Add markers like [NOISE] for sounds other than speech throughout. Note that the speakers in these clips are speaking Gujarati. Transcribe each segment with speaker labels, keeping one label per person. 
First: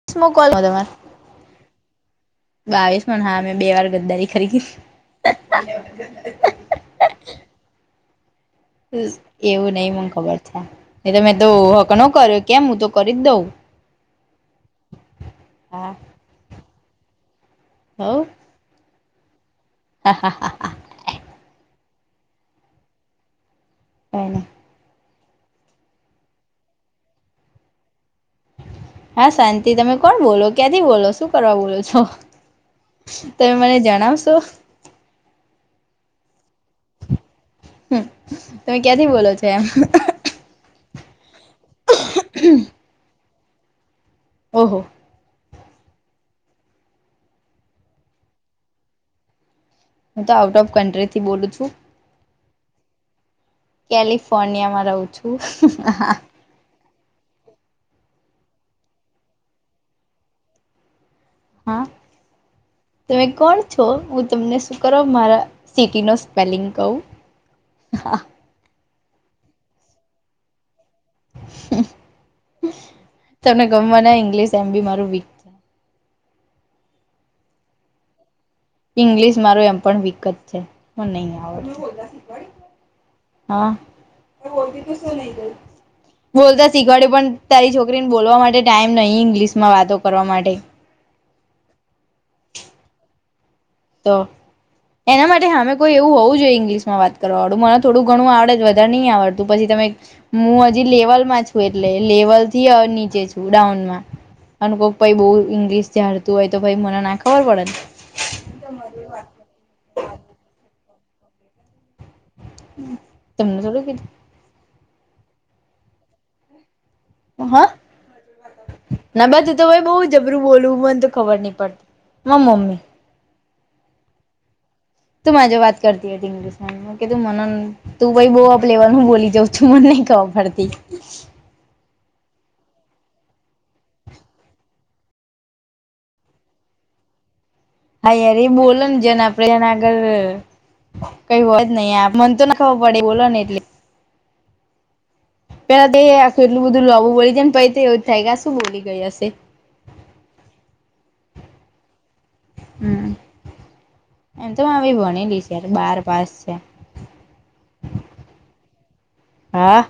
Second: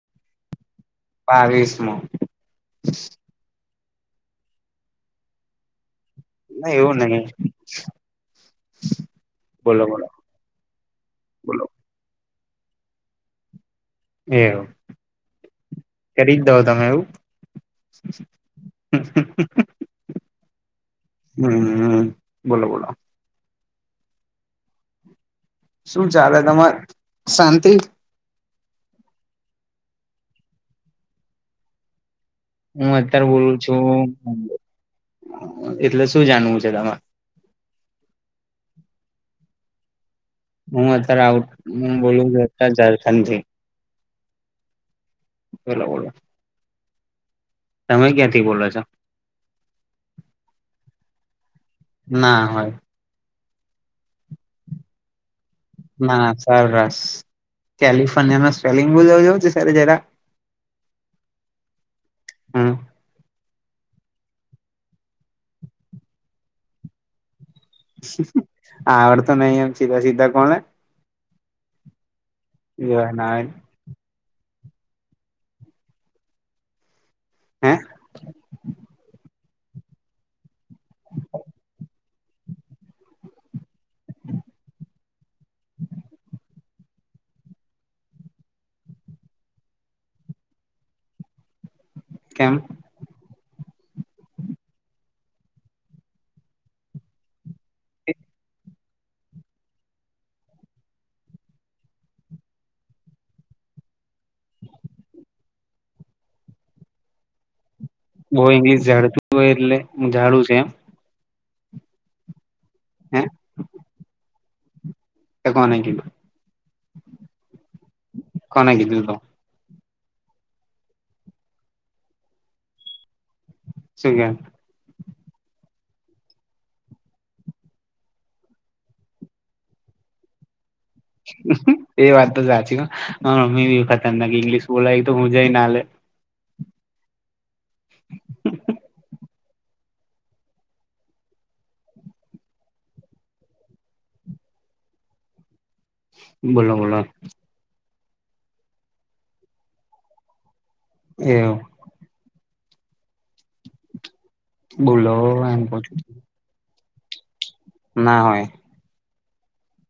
Speaker 1: [UNINTELLIGIBLE]
Speaker 2: બાવીસમો.
Speaker 1: બાવીસ મ હા મેં બે વાર ગદ્દારી કરી
Speaker 2: ના એવું નહી.
Speaker 1: એવું
Speaker 2: બોલો
Speaker 1: નહી
Speaker 2: બોલો
Speaker 1: મને ખબર છે તમે તો
Speaker 2: બોલો
Speaker 1: હક ન કર્યો કેમ હું તો કરી જ દઉં
Speaker 2: એવ
Speaker 1: હા
Speaker 2: કરી જ દો તમે એવું? હ.
Speaker 1: હા હાા
Speaker 2: હા હા બોલો
Speaker 1: એણે
Speaker 2: શું ચાલે તમારે શાંતી?
Speaker 1: હા, શાંતિ. તમે કોણ બોલો છો? ક્યાંથી બોલો? શુ કરવા બોલો?
Speaker 2: હું અત્યારે બોલુ
Speaker 1: તમે મને
Speaker 2: છું
Speaker 1: જણાવશો
Speaker 2: એટલે શું જાણવુ છે તમારે
Speaker 1: હા, તમે ક્યાંથી બોલો છો?
Speaker 2: હું અત્યારે ઝારખંડથી બોલું છું.
Speaker 1: ઓહો, સારું.
Speaker 2: એલા, બોલો. તમે ક્યાંથી બોલો છો?
Speaker 1: હું તો આઉટ ઓફ કન્ટ્રીથી બોલું છું.
Speaker 2: ના હોય.
Speaker 1: કેલિફોર્નિયામાં રહું છું.
Speaker 2: ના, સરસ. કેલિફોર્નિયાનું સ્પેલિંગ બોલશો? [UNINTELLIGIBLE]
Speaker 1: હા
Speaker 2: હમ
Speaker 1: તમે કોણ છો? હું તમને શુ કરવા મારા સીટીનો સ્પેલિંગ કહું?
Speaker 2: મને અંગ્રેજી સારી રીતે આવડતું નથી. એટલે કૃપા કરીને સીધી અને સરળ ભાષામાં વાત કરો.
Speaker 1: હા.
Speaker 2: બરાબર, પછી વાત કરીએ. આવજો.
Speaker 1: [UNINTELLIGIBLE] ઈંગ્લિશ એમ બી મારુ વિ
Speaker 2: હે?
Speaker 1: ઈંગ્લિશ મારુ એમ પણ વિકજ છે મને નઈ આવડતુ હા, બોલતા શીખવાડયુ પણ. તારી છોકરીને બોલવા માટે ટાઈમ નહી ઈંગ્લિશ માં વાતો કરવા માટે
Speaker 2: કેમ?
Speaker 1: તો એના માટે મને અંગ્રેજીમાં સારી રીતે વાત કરી શકે એવી વ્યક્તિ જોઈએ. મને અંગ્રેજી થોડું ઘણું આવડે છે, પણ વધારે નથી આવડતું. હું આજી લેવલમાં છું એટલે લેવલથી નીચે છું ડાઉન મા અને કોક ભાઈ બહુ અંગ્રેજી ઝાડતો હોય તો મને ના ખબર પડે ને.
Speaker 2: કોઈ ઈંગ્લિશ ઝાડતું હોય એટલે હું ઈંગ્લિશ ઝાડું છું એમ
Speaker 1: મેં
Speaker 2: હે
Speaker 1: તમને થોડું કિધુ
Speaker 2: તો કોને કિધુ
Speaker 1: હા,
Speaker 2: કોને કીધું તો
Speaker 1: બસ. તો બહુ જબરું બોલુ, મને તો ખબર નથી પડતી મારી મમ્મી.
Speaker 2: [UNINTELLIGIBLE]
Speaker 1: તું મારી જોડે વાત કરતી હતી ઈંગ્લિશ માં. [UNINTELLIGIBLE] તું બહુ અપ લેવલનું બોલી જાવ છો, મને નહીં ખબર પડતી.
Speaker 2: એ વાત તો સાચી મારી મમ્મી ખતરનાક ઇંગ્લિશ બોલે, એ તો હુંજ ના લેહ.
Speaker 1: હા, અરે બોલો [UNINTELLIGIBLE] આગળ શું કહેવું છે તે બોલો ને નહીં તો મને કંઈ સમજાતું નથી. પહેલા તો તમે એટલું બધું
Speaker 2: બોલો
Speaker 1: ઝડપથી બોલી
Speaker 2: બોલો
Speaker 1: ગયા કે પછી મને વિચાર આવતો રહ્યો કે તમે શું બોલી ગયા હશો.
Speaker 2: એવ
Speaker 1: હમ એમ તો હું
Speaker 2: બોલો
Speaker 1: ભણેલી છું,
Speaker 2: એમ કઉ
Speaker 1: બારમું પાસ છું.
Speaker 2: ના હોય
Speaker 1: હા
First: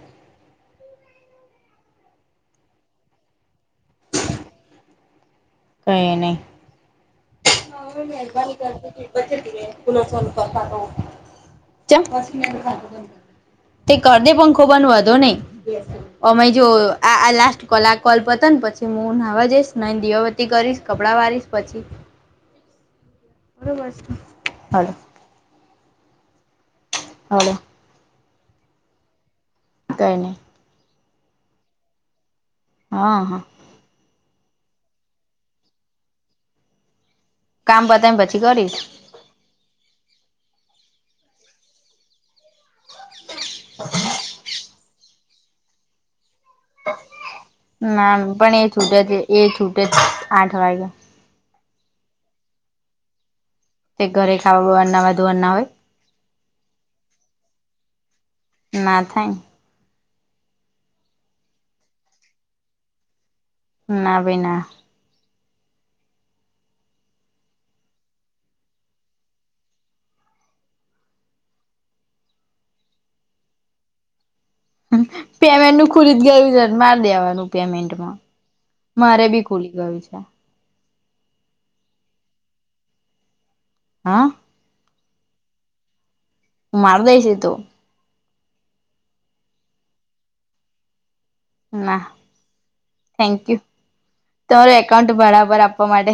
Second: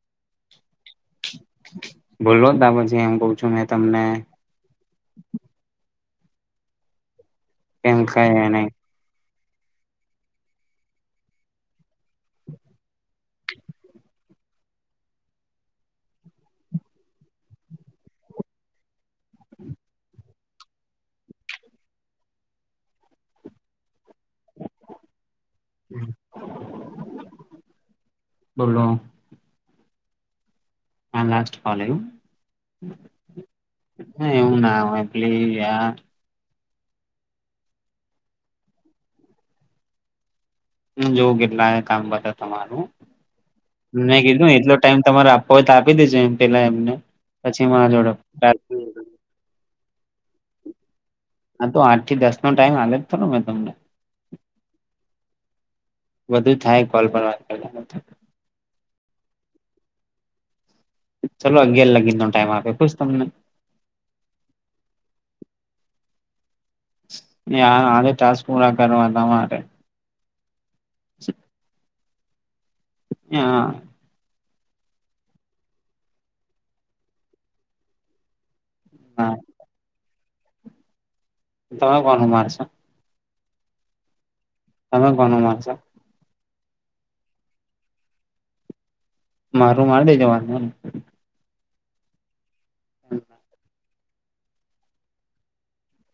Speaker 2: બોલો ને, પછી હું તમને કહું છું.
Speaker 1: કોઈ નહીં.
Speaker 2: એમ કઈ નહી
Speaker 1: [UNINTELLIGIBLE] તે કર દે પંખો બંધ વધો નહીં. અમે જો આ આ લાસ્ટ કોલ આ કોલ પતા ને પછી પછી હું ન નાહવા જઈશને દીવાબતી કરીશ, કપડાં વારીશ પછી બરોબ હાલ [INAUDIBLE]
Speaker 2: હમ [INAUDIBLE]
Speaker 1: હ [INAUDIBLE]
Speaker 2: બોલો.
Speaker 1: કંઇ નહી
Speaker 2: હા લાસ્ટ કોલ આવું.
Speaker 1: હા હા
Speaker 2: એવું ના હોય એટલી યાર.
Speaker 1: કામ પતાઇને પછી કરીશ.
Speaker 2: હ જોવું કેટલા કામ બધા તમારું મેં કીધું એટલો ટાઈમ તમારે હોય તો આપી દેજે એમ. પેલા એમને પછી મારી
Speaker 1: ના
Speaker 2: જોડે.
Speaker 1: પણ એ છૂટે છે એ છૂટે જ આઠ વાગે
Speaker 2: હા તો આઠ થી દસ નો ટાઈમ આવે જ થ મેં તમને
Speaker 1: તે ઘરે ખાવા નાવા ધોવાના હોય.
Speaker 2: વધુ થાય કોલ પણ વાત કરે ને તો.
Speaker 1: ના થાય ને.
Speaker 2: ચાલો અગિયાર લગીનો ટાઈમ આપ્યો ખુશ તમને.
Speaker 1: ના ભઈ ના.
Speaker 2: આજે ટાસ્ક પૂરા કરવાતા મારે. [INAUDIBLE] હા.
Speaker 1: પેમેન્ટ નું ખુલી જ ગયું છે મારી દેવાનું પેમેન્ટમાં મારે
Speaker 2: હા
Speaker 1: બી ફૂલી ગયુ છે.
Speaker 2: તમે કોણ હું મારેશ.
Speaker 1: હા.
Speaker 2: તમે કોને માનસો?
Speaker 1: મારદૈ છે તો.
Speaker 2: મારું માંડી જો વાંધો નઇ.
Speaker 1: ના, થેન્ક યુ તમારું એકાઉન્ટ બરાબર આપવા માટે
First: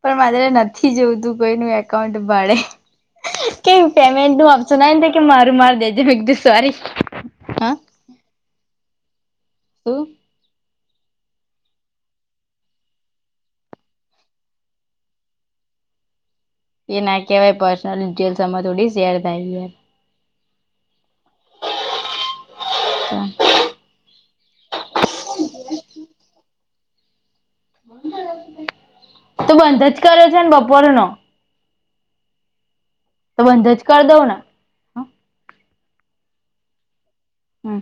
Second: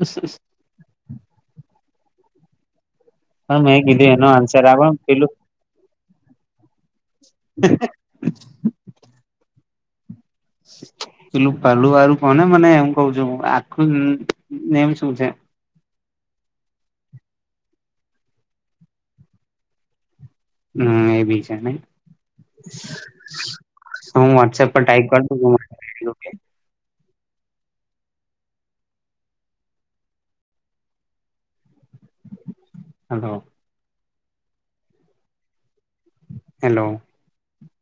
Speaker 1: પણ મા નથી નથી જોવતું કોઈનું એકાઉન્ટ ભાડે.
Speaker 2: પણ મેં
Speaker 1: કેમ
Speaker 2: કીધું એનો
Speaker 1: પેમેન્ટ નું
Speaker 2: આન્સર આપ
Speaker 1: ઓપસન આવીને તો કે
Speaker 2: પેલું
Speaker 1: મારું માર દેજે એકું સોરી.
Speaker 2: હા [UNINTELLIGIBLE]
Speaker 1: હ [UNINTELLIGIBLE]
Speaker 2: પેલું પાલુું કોને મને એમ કવ છું આખુંમ શું છે.
Speaker 1: એ ના કહેવાય પર્સનલ ડિટેલ્સ આમાં થોડી શેર થાય.
Speaker 2: હમ એ બી છે નઈ.
Speaker 1: હમ.
Speaker 2: હ, હું વોટ્સએપ પર ટાઈપ કર દું.
Speaker 1: તો બંધ જ કરે છેને, બપોરન તો
Speaker 2: હલો.
Speaker 1: બંધ જ કરી દઉં ને? હમ
Speaker 2: હલો.
Speaker 1: હમ.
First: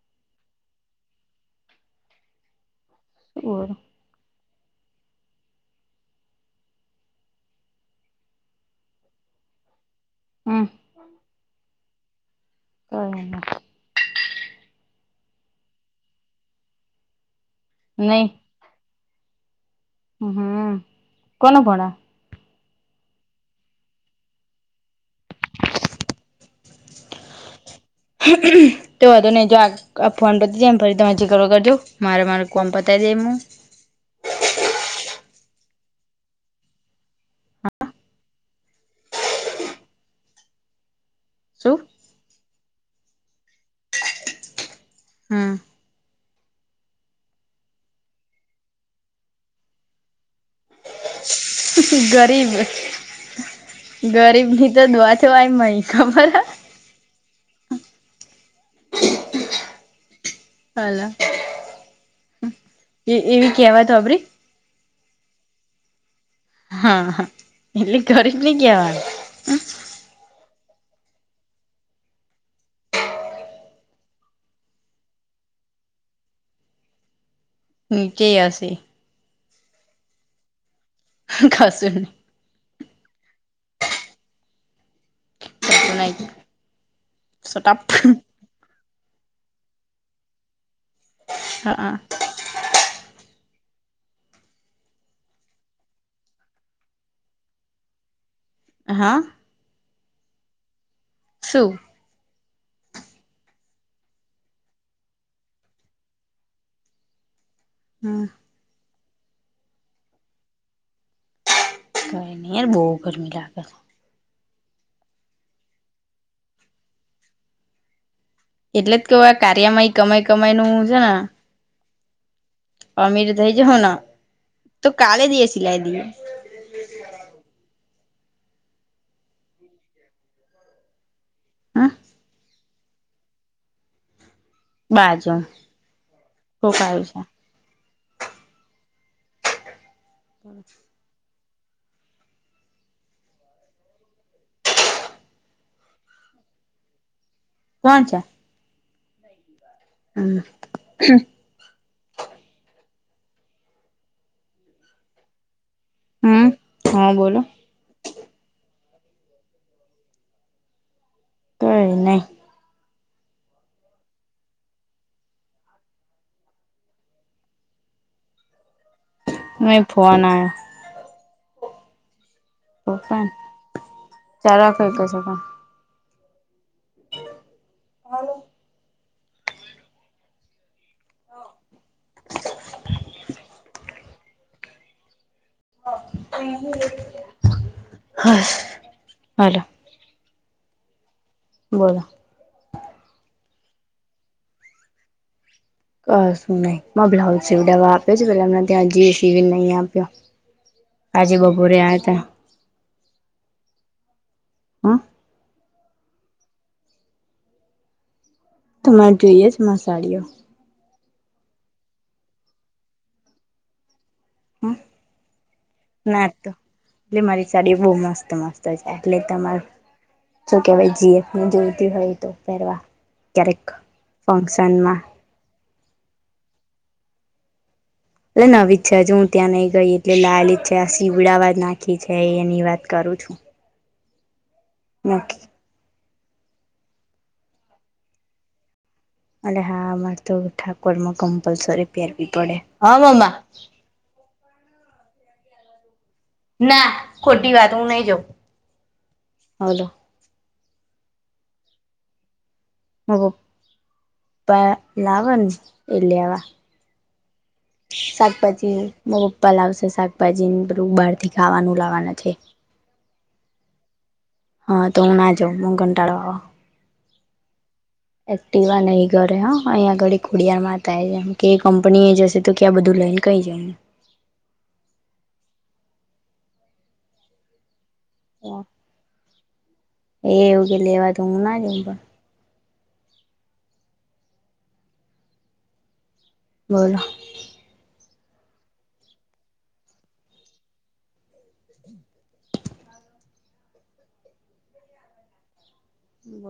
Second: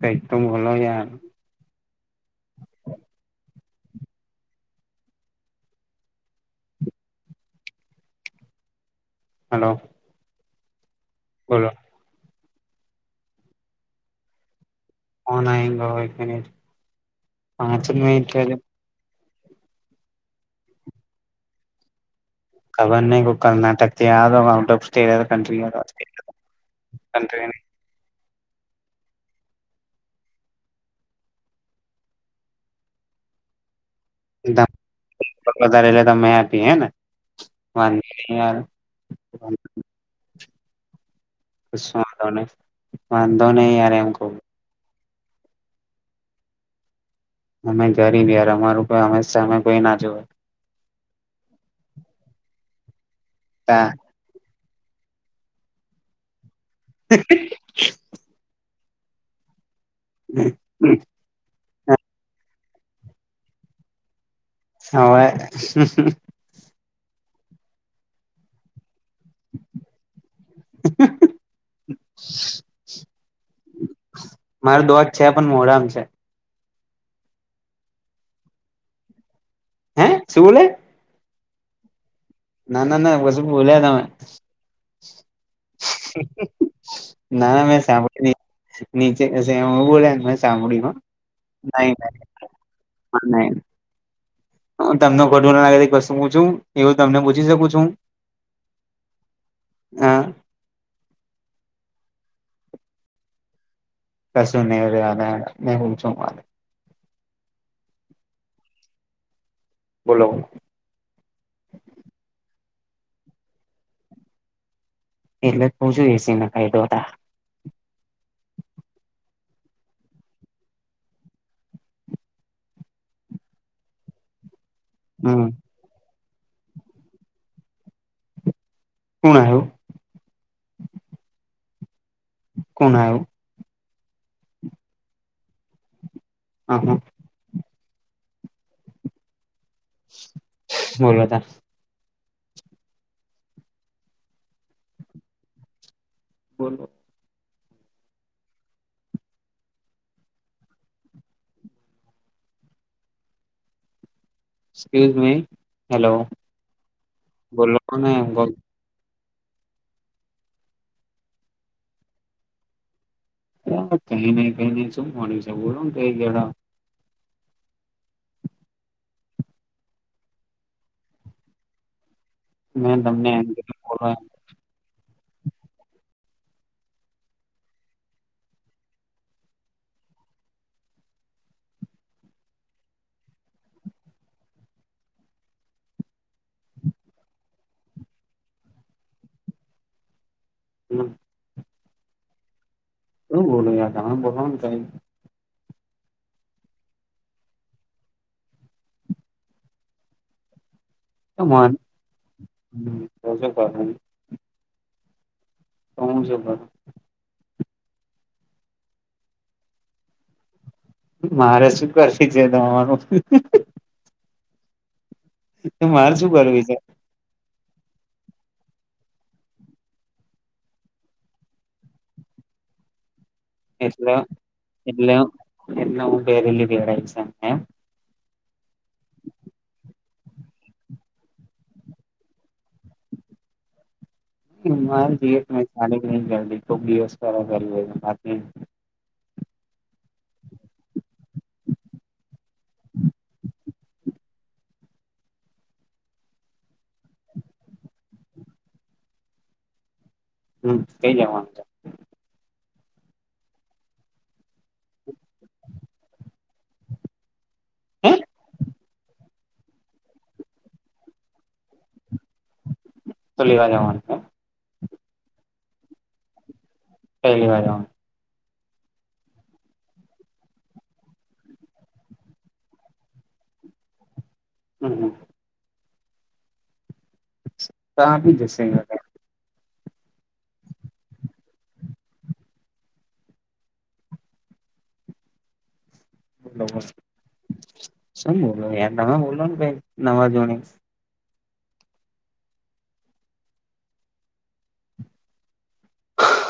Speaker 2: તો એકદમ, ભ
Speaker 1: ઓર?
Speaker 2: હલો.
Speaker 1: હમ્મ
Speaker 2: બોલો
Speaker 1: કોઈ
Speaker 2: ફન,
Speaker 1: નહી
Speaker 2: પા
Speaker 1: હમ, કોણ કોણા.
Speaker 2: ખબરને કર્ણાટક ટ ઓફ સ્ટેટ કન્ટ
Speaker 1: હમ્મ હ તો વધો નહીં જો આ ફોન પતી જાય એમ ફરીજીીકરો કરજો મારે મારો ફન પતાવી દે હું
Speaker 2: વધારે લ ત મેંતી હે ને વાંધ
Speaker 1: શું
Speaker 2: વાંધોને વાંધો નહી, આમ
Speaker 1: હા.
Speaker 2: અમે જરી ને યાર અમારું હંમેશામે કોઈ ના જોએ.
Speaker 1: ગરીબ
Speaker 2: હા
Speaker 1: ગરીબ ની તો દઆ છવાય મહી ખબર
Speaker 2: હ આ
Speaker 1: હલા એવી કેવાતો આપડે
Speaker 2: હવે.
Speaker 1: હા-હા એટલી કરી નને ક હ હ.
Speaker 2: [UNINTELLIGIBLE] મારો દોજ છે, પણ મોરામ છે.
Speaker 1: ચેયાશે
Speaker 2: હે, શું બોલે.
Speaker 1: ખાસુંને
Speaker 2: ના ના ના પછી બોલ્યા, તમે.
Speaker 1: કશું નહી
Speaker 2: ના ના
Speaker 1: સટાપ
Speaker 2: મેં સાંભળી નહી. નીચે, બો સામડીમાં નહી
Speaker 1: હા
Speaker 2: ન બ તમને ઘડો લે કું છુ, એવું તમને પૂછી શકું છું.
Speaker 1: હા.
Speaker 2: હા.
Speaker 1: શું
Speaker 2: કશું નવને હુ, છુ.
Speaker 1: હમ્મ
Speaker 2: બોલો
Speaker 1: કોઈ નહી, યાર બહુ ગરમી લાગે
Speaker 2: એટલે ત છું, એસી ના કાય દો હતા.
Speaker 1: એટલે જ કેવ આ કાર્યમાં કમાઈ કમાય નું છે, ને અમીર તો એજ હો, ના તો કાલે
Speaker 2: હમ
Speaker 1: દએ સિલાઈ દઈએ
Speaker 2: હણ, આવ્યો
Speaker 1: હા
Speaker 2: કોણ આવ.
Speaker 1: બાજુ કોઈક
Speaker 2: હ
Speaker 1: આયુ છે.
Speaker 2: હ.
Speaker 1: બ.
Speaker 2: બોલતા બોલો
Speaker 1: કોણ છે. હમ
Speaker 2: હેલો
Speaker 1: હમ હા
Speaker 2: બોલો.
Speaker 1: કઈ નઈ.
Speaker 2: હ કઈ નઈ કઈ નઈ શું મળ્યું છે. બોલો કઈ ગેળ
Speaker 1: મેં ફોન આયા
Speaker 2: મેં, ધમને એ બોલ હું
Speaker 1: ચરા ક ક છે. હલો [INAUDIBLE] હ હાલો
Speaker 2: હમ
Speaker 1: બોલો.
Speaker 2: શુ બોલો તમે બોલેને
Speaker 1: ક શું નહી બ્લાઉઝ સીવડાવવા આપ્યો છે. પેલામને ત્યાં અજી સીવી ને નહી આપ્યો. આજે બપોરે આયા તા
Speaker 2: [UNINTELLIGIBLE]
Speaker 1: હા.
Speaker 2: હમ સ પણ
Speaker 1: તમારે જોઈએ જ મા સાડીઓ.
Speaker 2: મારે શું કરશે છે. તમાનું
Speaker 1: હા.
Speaker 2: તું મારે શું કરવી છે.
Speaker 1: એટલે મારી સાડીઓ બહુ મસ્ત મસ્ત છે. એટલે તમાર શું કેહેવાય જીએફને જોઈતી હોય તો પહેરવા ક્યારેક ફંક્શનમાં.
Speaker 2: એને ઉ પેરેલીધે છે, એમ
Speaker 1: એટલે નવી જ છે, હજુ હું ત્યાં નહી ગઈ એટલે લાલ જ છે આ શીવડાવા નાખી છે એની વાત કરું છું.
Speaker 2: મારે જએ
Speaker 1: નક્કી
Speaker 2: ચાલી નહી કરતી કોક દિવસ કરી.
Speaker 1: અ હા અમારે તો ઠાકોર માં કમ્પલસરી પહેરવી પડે. હ મમા. ના ખોટી વાત હું નહી જાઉં. હાલો
Speaker 2: હમ કઈ જવાનું તો
Speaker 1: મ પ લાવન એ લેવા.
Speaker 2: હે
Speaker 1: શાકભાજી પપ્પા લાવશે. શાકભાજીને બલું બહાર થી ખાવાનું લાવવાના છે.
Speaker 2: શું લેવા જવાના.
Speaker 1: હ, તો હું ના જાઉં મન કંટાળો આવ
Speaker 2: પહેલી વાર હ
Speaker 1: એક્ટિવા નહીં ઘરે હ અહીયાંયા ઘળ ખુડયાર મામ કે કંપની એ જશે તો ક્યાં બધું લઈને કઈ જઈ
Speaker 2: હમ. ગામ જશે
Speaker 1: એ એવું કે લેવા દઉ ના જ પણ બોલો
Speaker 2: શું બોલોલો યાર નવા બોલો ને ભાઈ નવાજણી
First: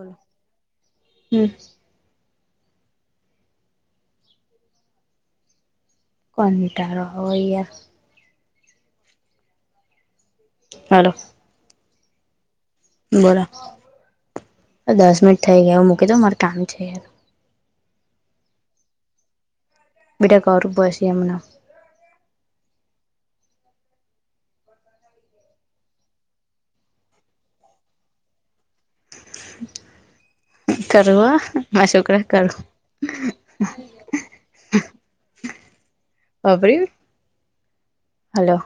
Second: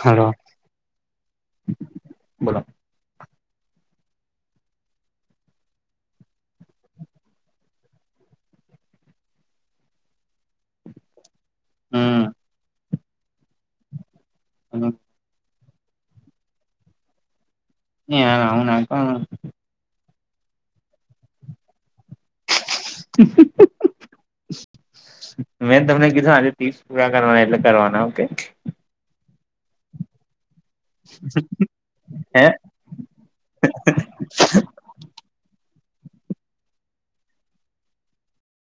Speaker 2: હલો
Speaker 1: હમ
Speaker 2: બોલો.
Speaker 1: કંટાળો આવે યા હાલો
Speaker 2: હમ્મ
Speaker 1: બોરા
Speaker 2: હમ.
Speaker 1: દસ મિનિટ થઇ ગયા એવું મૂકી દઉ માર કામ છે. યાર
Speaker 2: એના
Speaker 1: બીટા કર બસી એમના
Speaker 2: [INAUDIBLE] મેં તમને કીધું આજે તી પૂરા કરવાના એટલે કરવાના ઓકે
Speaker 1: કરું હ છોકરા કરું
Speaker 2: [INAUDIBLE]
Speaker 1: હા બાઈ, હલો.